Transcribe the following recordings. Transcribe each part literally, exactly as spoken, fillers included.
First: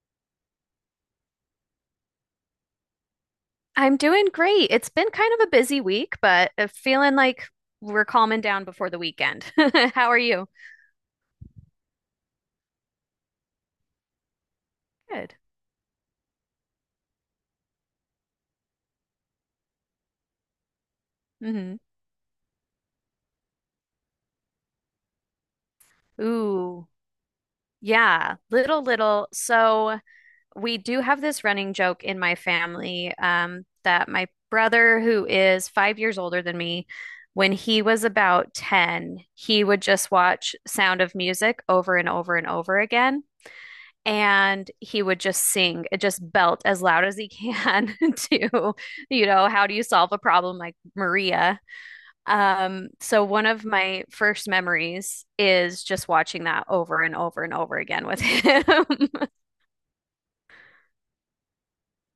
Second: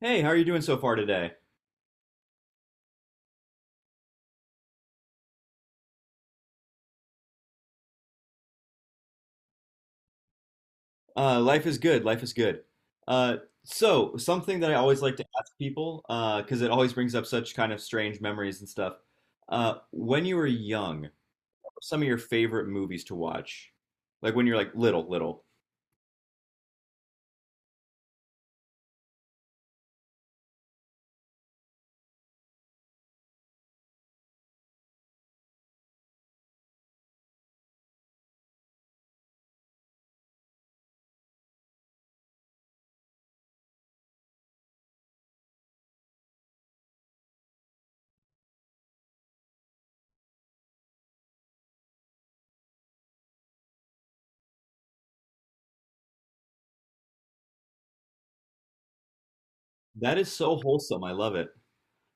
Hey, how are you doing so far today? I'm doing great. It's been kind of a busy week, but I feeling like we're calming down before the weekend. How are you? Uh, life is good. Life is good. Uh, so, Something that I always like to Good. ask people, uh, because it always brings up such kind of strange memories and stuff. Uh, when you were young, what Hmm. were some of your favorite movies to watch, like when you're like little, little. Ooh, yeah, little, little. So we do have this running joke in my family, um, that my brother, who is five years older than me, when he was about ten, he would just watch Sound of Music over and over and over again. And he would just sing it, just belt as loud as he can to you know how do you solve a problem like Maria. Um so one of my first memories is just watching that over and over and over again with him. That is so wholesome. I love it.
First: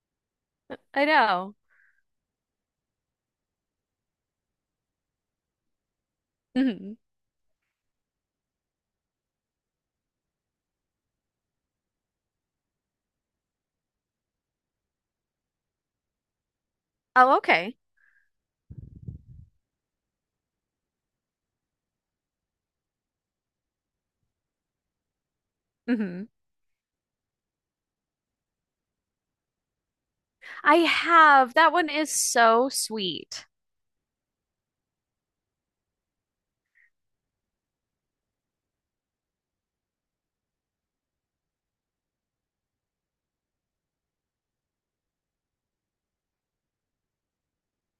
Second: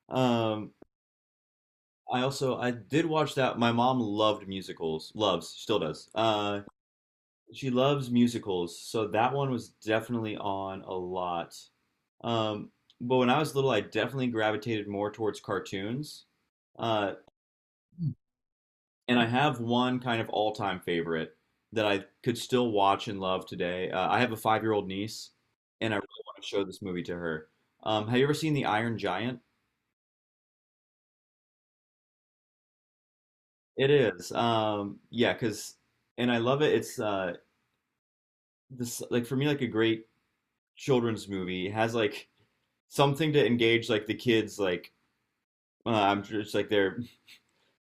Um, I know. I also I did watch that. My mom loved musicals. Loves, still does. Uh, hmm. She loves musicals, so that one was definitely on a lot. Um, but when I was little, I definitely gravitated more towards cartoons. Uh, Oh, okay. and I have one kind of all-time favorite that I could still watch and love today. Uh, I have a five-year-old niece, and I really Hmm. want to show this movie to her. Um, have you ever seen The Iron Giant? I have. That one is so sweet. It is. Um, yeah, because and I love it. It's uh this like for me like a great children's movie. It has like something to engage like the kids like uh, I'm just like their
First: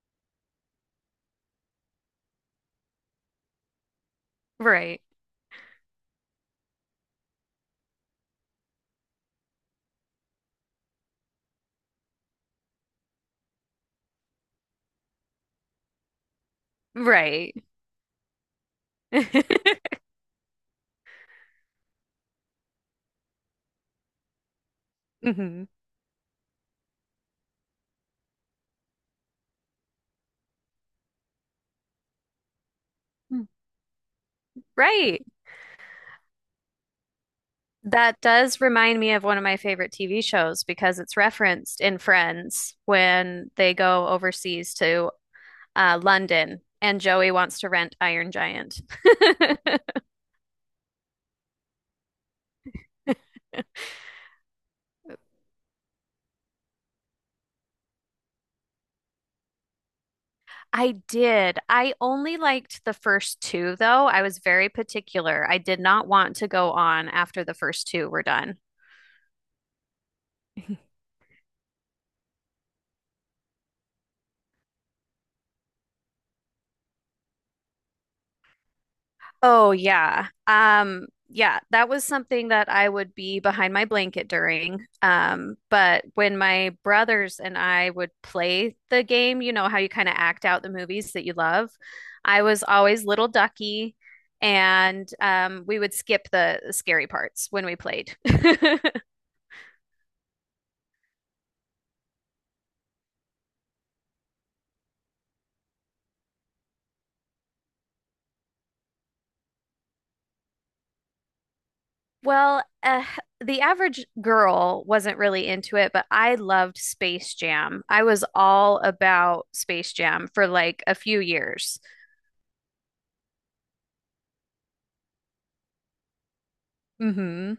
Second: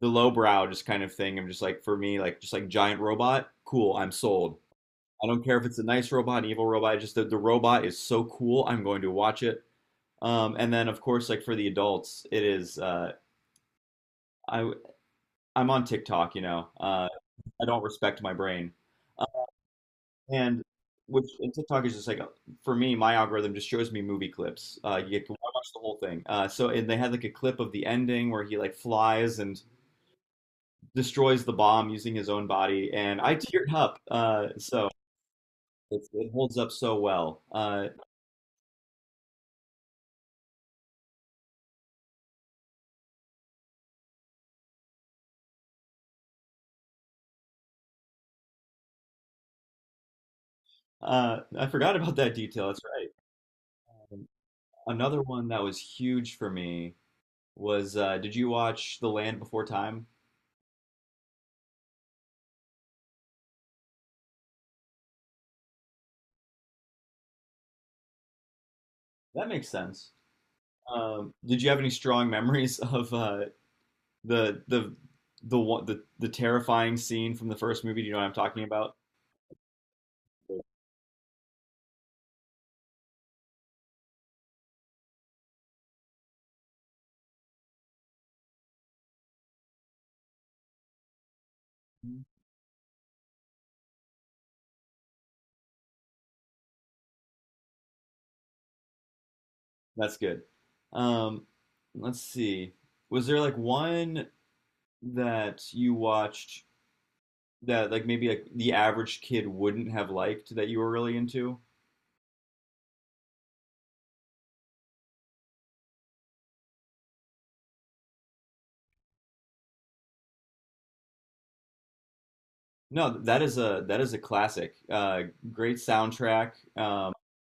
the lowbrow just kind of thing. I'm just like for me, like just like giant robot, cool. I'm sold. Right. I don't care if it's a nice robot, an evil robot. Just the, the robot is so cool. I'm going to watch it. Um, and then of course, like for the adults, it is. Uh, I I'm on TikTok. You know, uh, Right. I don't respect my brain, uh, and which and TikTok is just like for me, my algorithm just shows me movie clips. Uh, you get to Hmm. watch the whole thing. Uh, so and they had like a clip of the ending where he like flies and destroys the bomb using his own body, and I teared up. Uh, so Right. it's, it holds up so well. Uh, That does remind me of one of my favorite T V shows because it's referenced in Friends when they go overseas to uh, London and Joey wants to rent Iron Giant. uh, I forgot about that detail. That's right. Another one that was huge for me was uh, did you watch The Land Before Time? I did. I only liked the first two, though. I was very particular. I did not want to go on after the first two were done. That makes sense. Um, did you have any strong memories of uh, the the the one the, the terrifying scene from the first movie? Do you know what I'm talking about? Oh yeah. Um yeah, that was something that I would be behind my blanket during. Um, but when my brothers and I would play the game, you know how you kind of act out the movies that you love, I was always little ducky, and um we would skip the scary parts when we played. That's good. Um, let's see. Was there like one that you watched that like maybe like the average kid wouldn't have liked that you were really into? Well, uh, the average girl wasn't really into it, but I loved Space Jam. I was all about Space Jam for like a few years. No, that is a that is a classic. Uh, great soundtrack. Um, hmm.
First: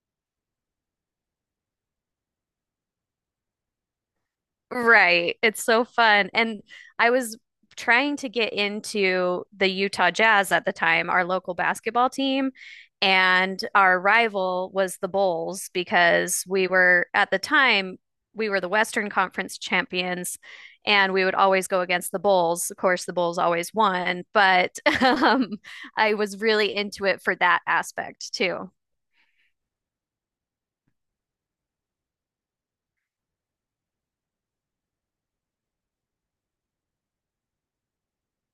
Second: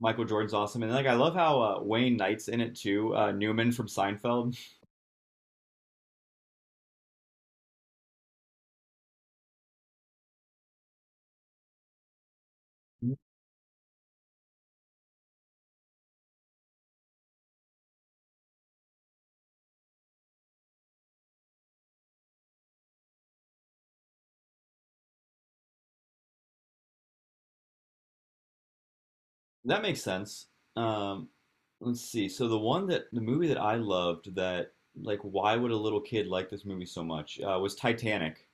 Michael Jordan's awesome, and like I love how uh, Wayne Knight's in it too. Uh, Newman from Seinfeld. Right. It's so fun. And I was trying to get into the Utah Jazz at the time, our local basketball team, and our rival was the Bulls because we were at the time we were the Western Conference champions, and we would always go against the Bulls. Of course, the Bulls always won, but um, I was really into it for that aspect too. That makes sense. Um, let's see. So the one that the movie that I loved that like why would a little kid like this movie so much uh, was Titanic.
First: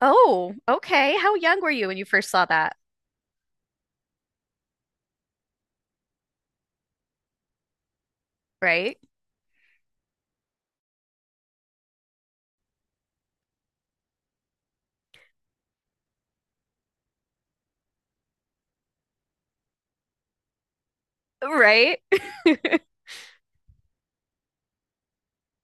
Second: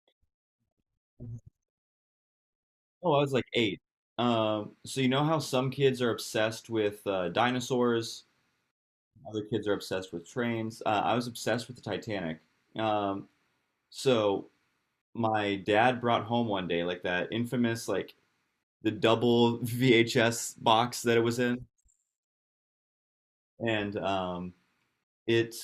Oh, okay. How young were you when you first saw that? Oh, I was like eight. Um, so you know how some kids are obsessed with uh, dinosaurs. Right? Other kids are obsessed with trains. Uh, I was obsessed with the Titanic. Um, so my dad brought home one day like that infamous like the double V H S box that it was in, Right? and um, it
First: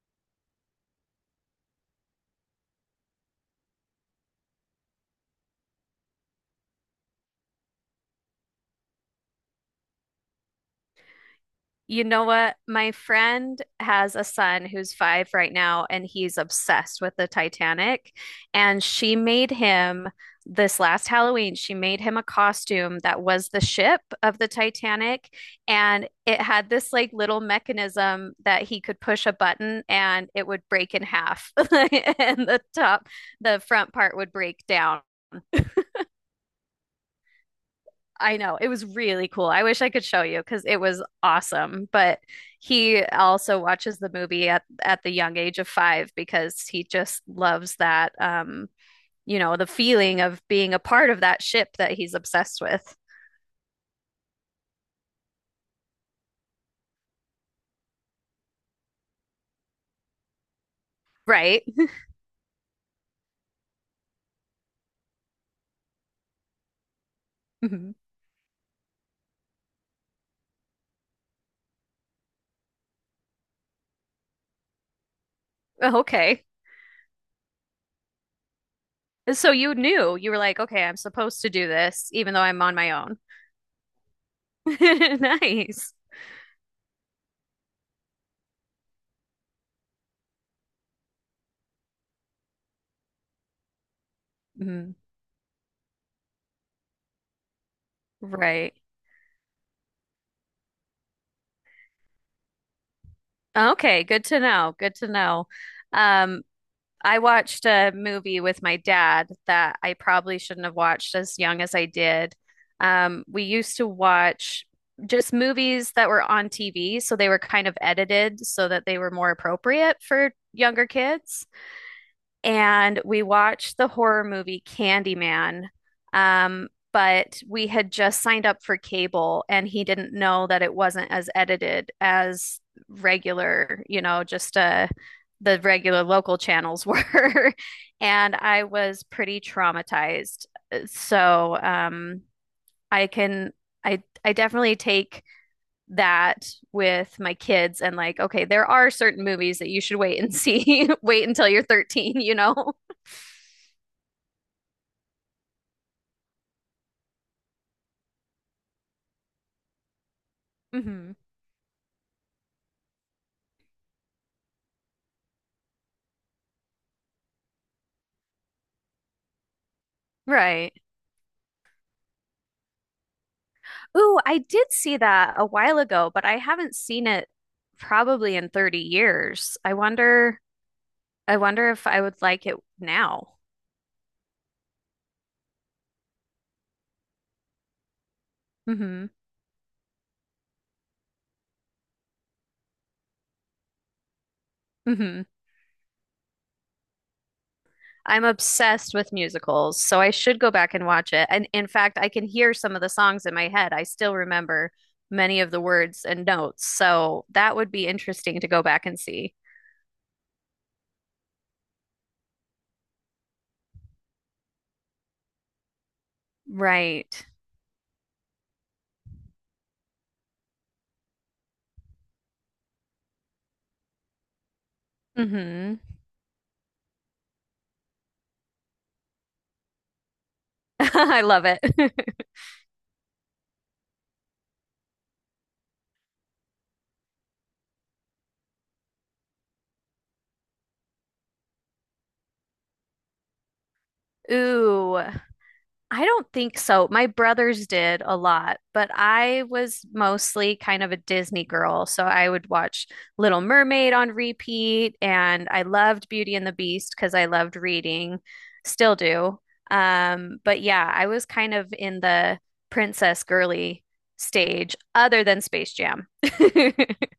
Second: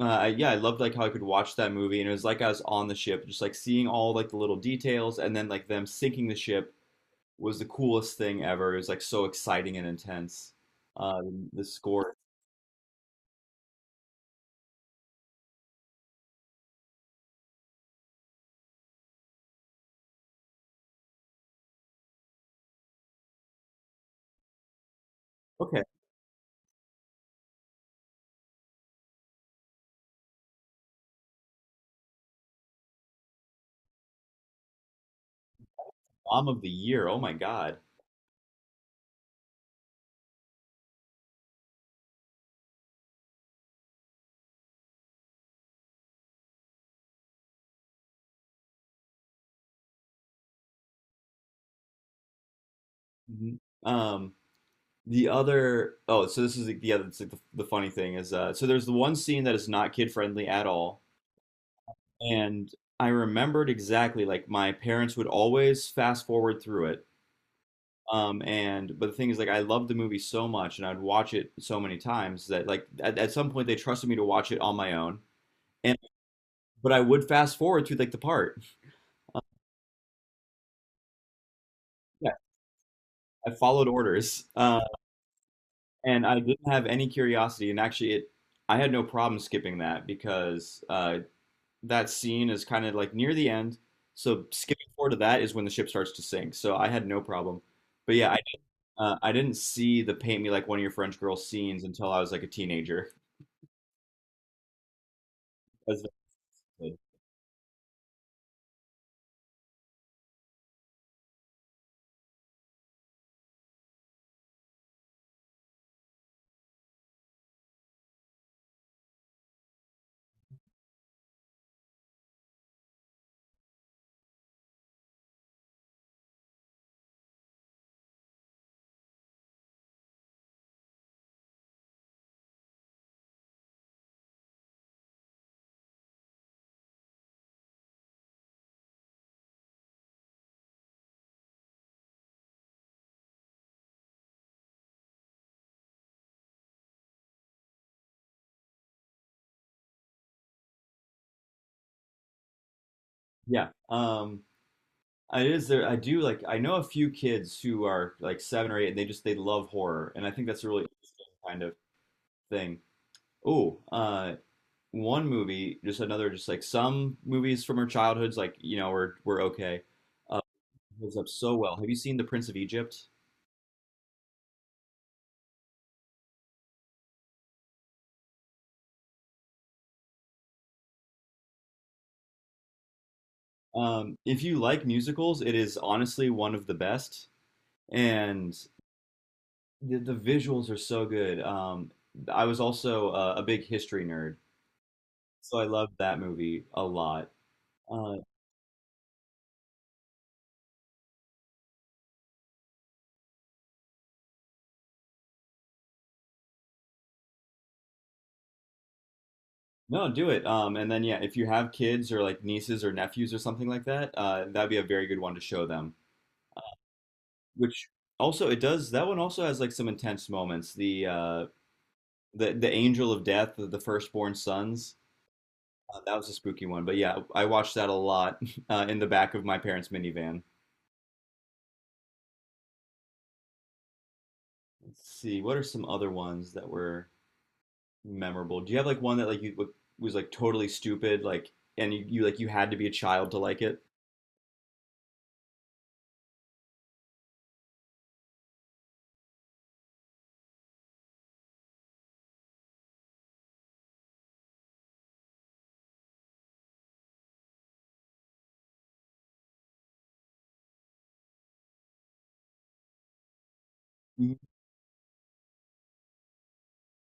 uh, yeah, I loved like how I could watch that movie, and it was like I was on the ship, just like seeing all like the little details, and then like them sinking the ship was the coolest thing ever. It was like so exciting and intense. Uh, the You score. know what? My friend has a son who's five right now, and he's obsessed with the Titanic. And she made him, this last Halloween, she made him a costume that was the ship of the Titanic. Okay, And it had this like little mechanism that he could push a button and it would break in half. And the top, the front part would break down. mom of the year. Oh my God. I know. It was really cool. I wish I could show you because it was awesome. But he also watches the movie at at the young age of five because he just loves that, um, you know, the feeling of being a part of that ship that he's obsessed with. Mhm. Um, The other, oh, so this is the, the other, it's like the, the funny thing is, uh, so there's the one scene that is not kid friendly at all. Right. And I remembered exactly, like, my parents would always fast forward through it. Mhm. Um, and, but the thing is, like, I loved the movie so much and I'd watch it so many times that, like, at, at some point they trusted me to watch it on my own. And, Okay. but I would fast forward through, like, the part. So you knew. You were like, okay, I'm supposed to do this, Yeah, even though I'm on my own. I followed orders. Uh, Nice. And I didn't have any curiosity. And actually, it, I had no problem skipping that because uh, that scene is kind of like near the end. So skipping Mhm. forward to that is when the ship starts to sink. So I had no problem. But yeah, I Right. uh, I didn't see the paint me like one of your French girls scenes until I was like a teenager. Okay, good to know. Good to know. As a Um, kid. I watched a movie with my dad that I probably shouldn't have watched as young as I did. Um, we used to watch just movies that were on T V, so they were kind of edited so that they were more appropriate for younger kids, and we watched the horror movie Candyman. Um, but we had just signed up for cable and he didn't know that it wasn't as edited as regular, you know, just uh the regular local channels were. And I was pretty traumatized. So um I can I I definitely take that with my kids and like, okay, there are certain movies that you should wait and see, wait until you're thirteen, you know? Yeah, um, it is there. I do like I know a few kids who are like seven or eight, and they just they love horror, and I think that's a really Hmm. interesting kind of thing. Oh, uh, one movie, just another, just like some movies from our childhoods, like you know, were were okay. Uh, Right. Holds up so well. Have you seen The Prince of Egypt? Ooh, I did see that a while ago, but I haven't seen it probably in thirty years. I wonder I wonder if I would like it now. Um, if you like musicals, it is honestly one of the best, and Hmm. the, the visuals are so good. Um, I was also uh, a big history nerd, Hmm. so I loved that movie a lot. Uh, I'm obsessed with musicals, so I should go back and watch it. And in fact, I can hear some of the songs in my head. I still remember many of the words and notes, so that would be interesting to go back and see. no, do it. Um, and then yeah, if you have kids or like nieces or nephews or something like that, uh, that'd be a very good one to show them. Right. Which also it does. That one also has like some intense moments. The uh, the the Angel of Death, the, the firstborn sons. Hmm. Uh, that was a spooky one, but yeah, I watched that a lot uh, in the back of my parents' minivan. I love it. Let's see, what are some other ones that were memorable? Do you have like one that like you w- was like totally stupid, like and you, you like you had to be a child to like it? Ooh. I don't think so. My brothers did a lot, but I was mostly kind of a Disney girl. So I would watch Little Mermaid on repeat, and I loved Beauty and the Beast because I loved reading, still do. Um, but yeah, I was kind of in the princess girly Mm. stage other than Space Jam.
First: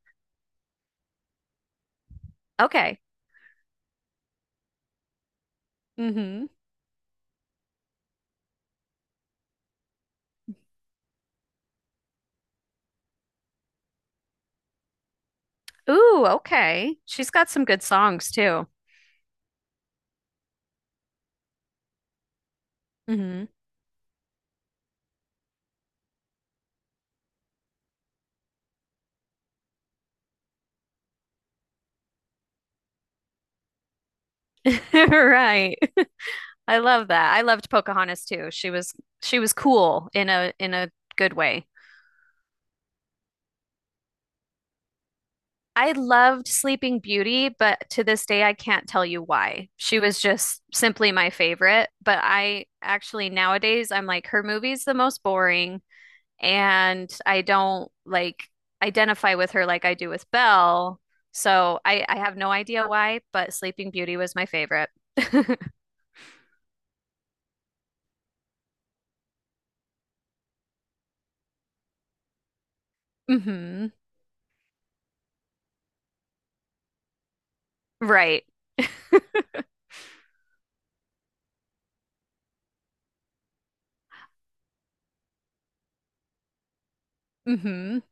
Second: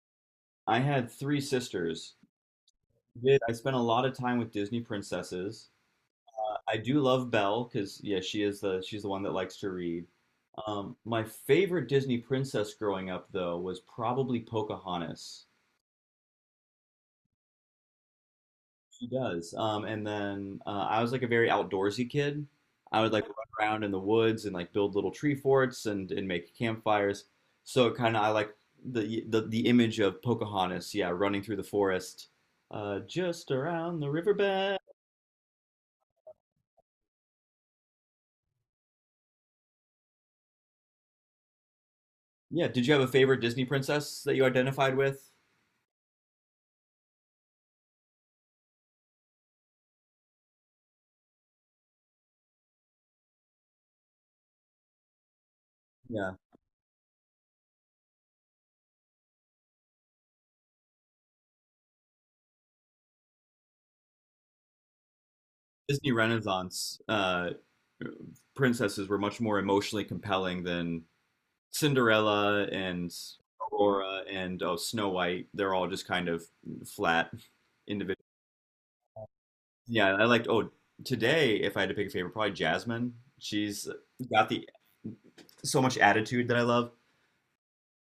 I had three sisters. Okay. Did- I spent a lot of time with Disney princesses. Hmm. I I do love Belle because yeah, she is the she's the one that likes to read. Um, my favorite Disney princess growing up though was probably Pocahontas. Ooh, okay. She's got some good songs too. He does. Um, and then uh, I was like a very outdoorsy kid. I would like run Hmm. around in the woods and like build little tree forts and and make campfires. So kind of I like the, the the image of Pocahontas, yeah, running through the forest, uh, just around the riverbed. Right. I love that. I loved Pocahontas too. She was, she was cool in a, in a good way. Yeah. Did you have a favorite Disney princess that you identified with? I loved Sleeping Beauty, but to this day I can't tell you why. She was just simply my favorite, but I actually nowadays I'm like her movie's the most boring, Yeah. and I don't like identify with her like I do with Belle. So I I have no idea why, but Sleeping Beauty was my favorite. Disney Renaissance uh, princesses were much more emotionally compelling than Cinderella and Mhm. Aurora and oh Snow White, they're all just kind of flat individuals. Right. Yeah, I liked oh today if I had to pick a favorite, probably Jasmine. She's got the so much attitude that I love. Mhm.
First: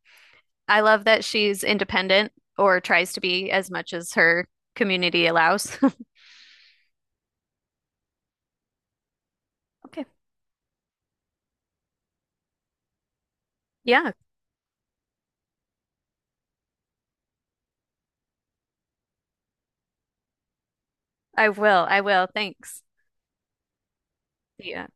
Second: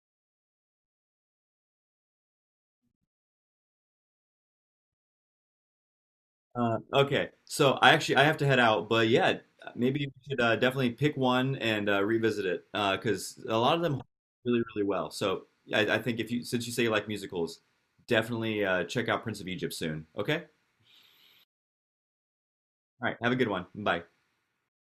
I love that she's independent, or tries to be as much as her community allows. Uh, okay, so I actually I have to head out, but yeah, Okay. maybe we should uh, definitely pick one and uh, revisit it because a lot of them hold Yeah, really really well. So I, I think if you since you say you like musicals, definitely uh, check out Prince of Egypt soon. Okay, all I will. I will. Thanks. right, have a good one. Bye. Yeah.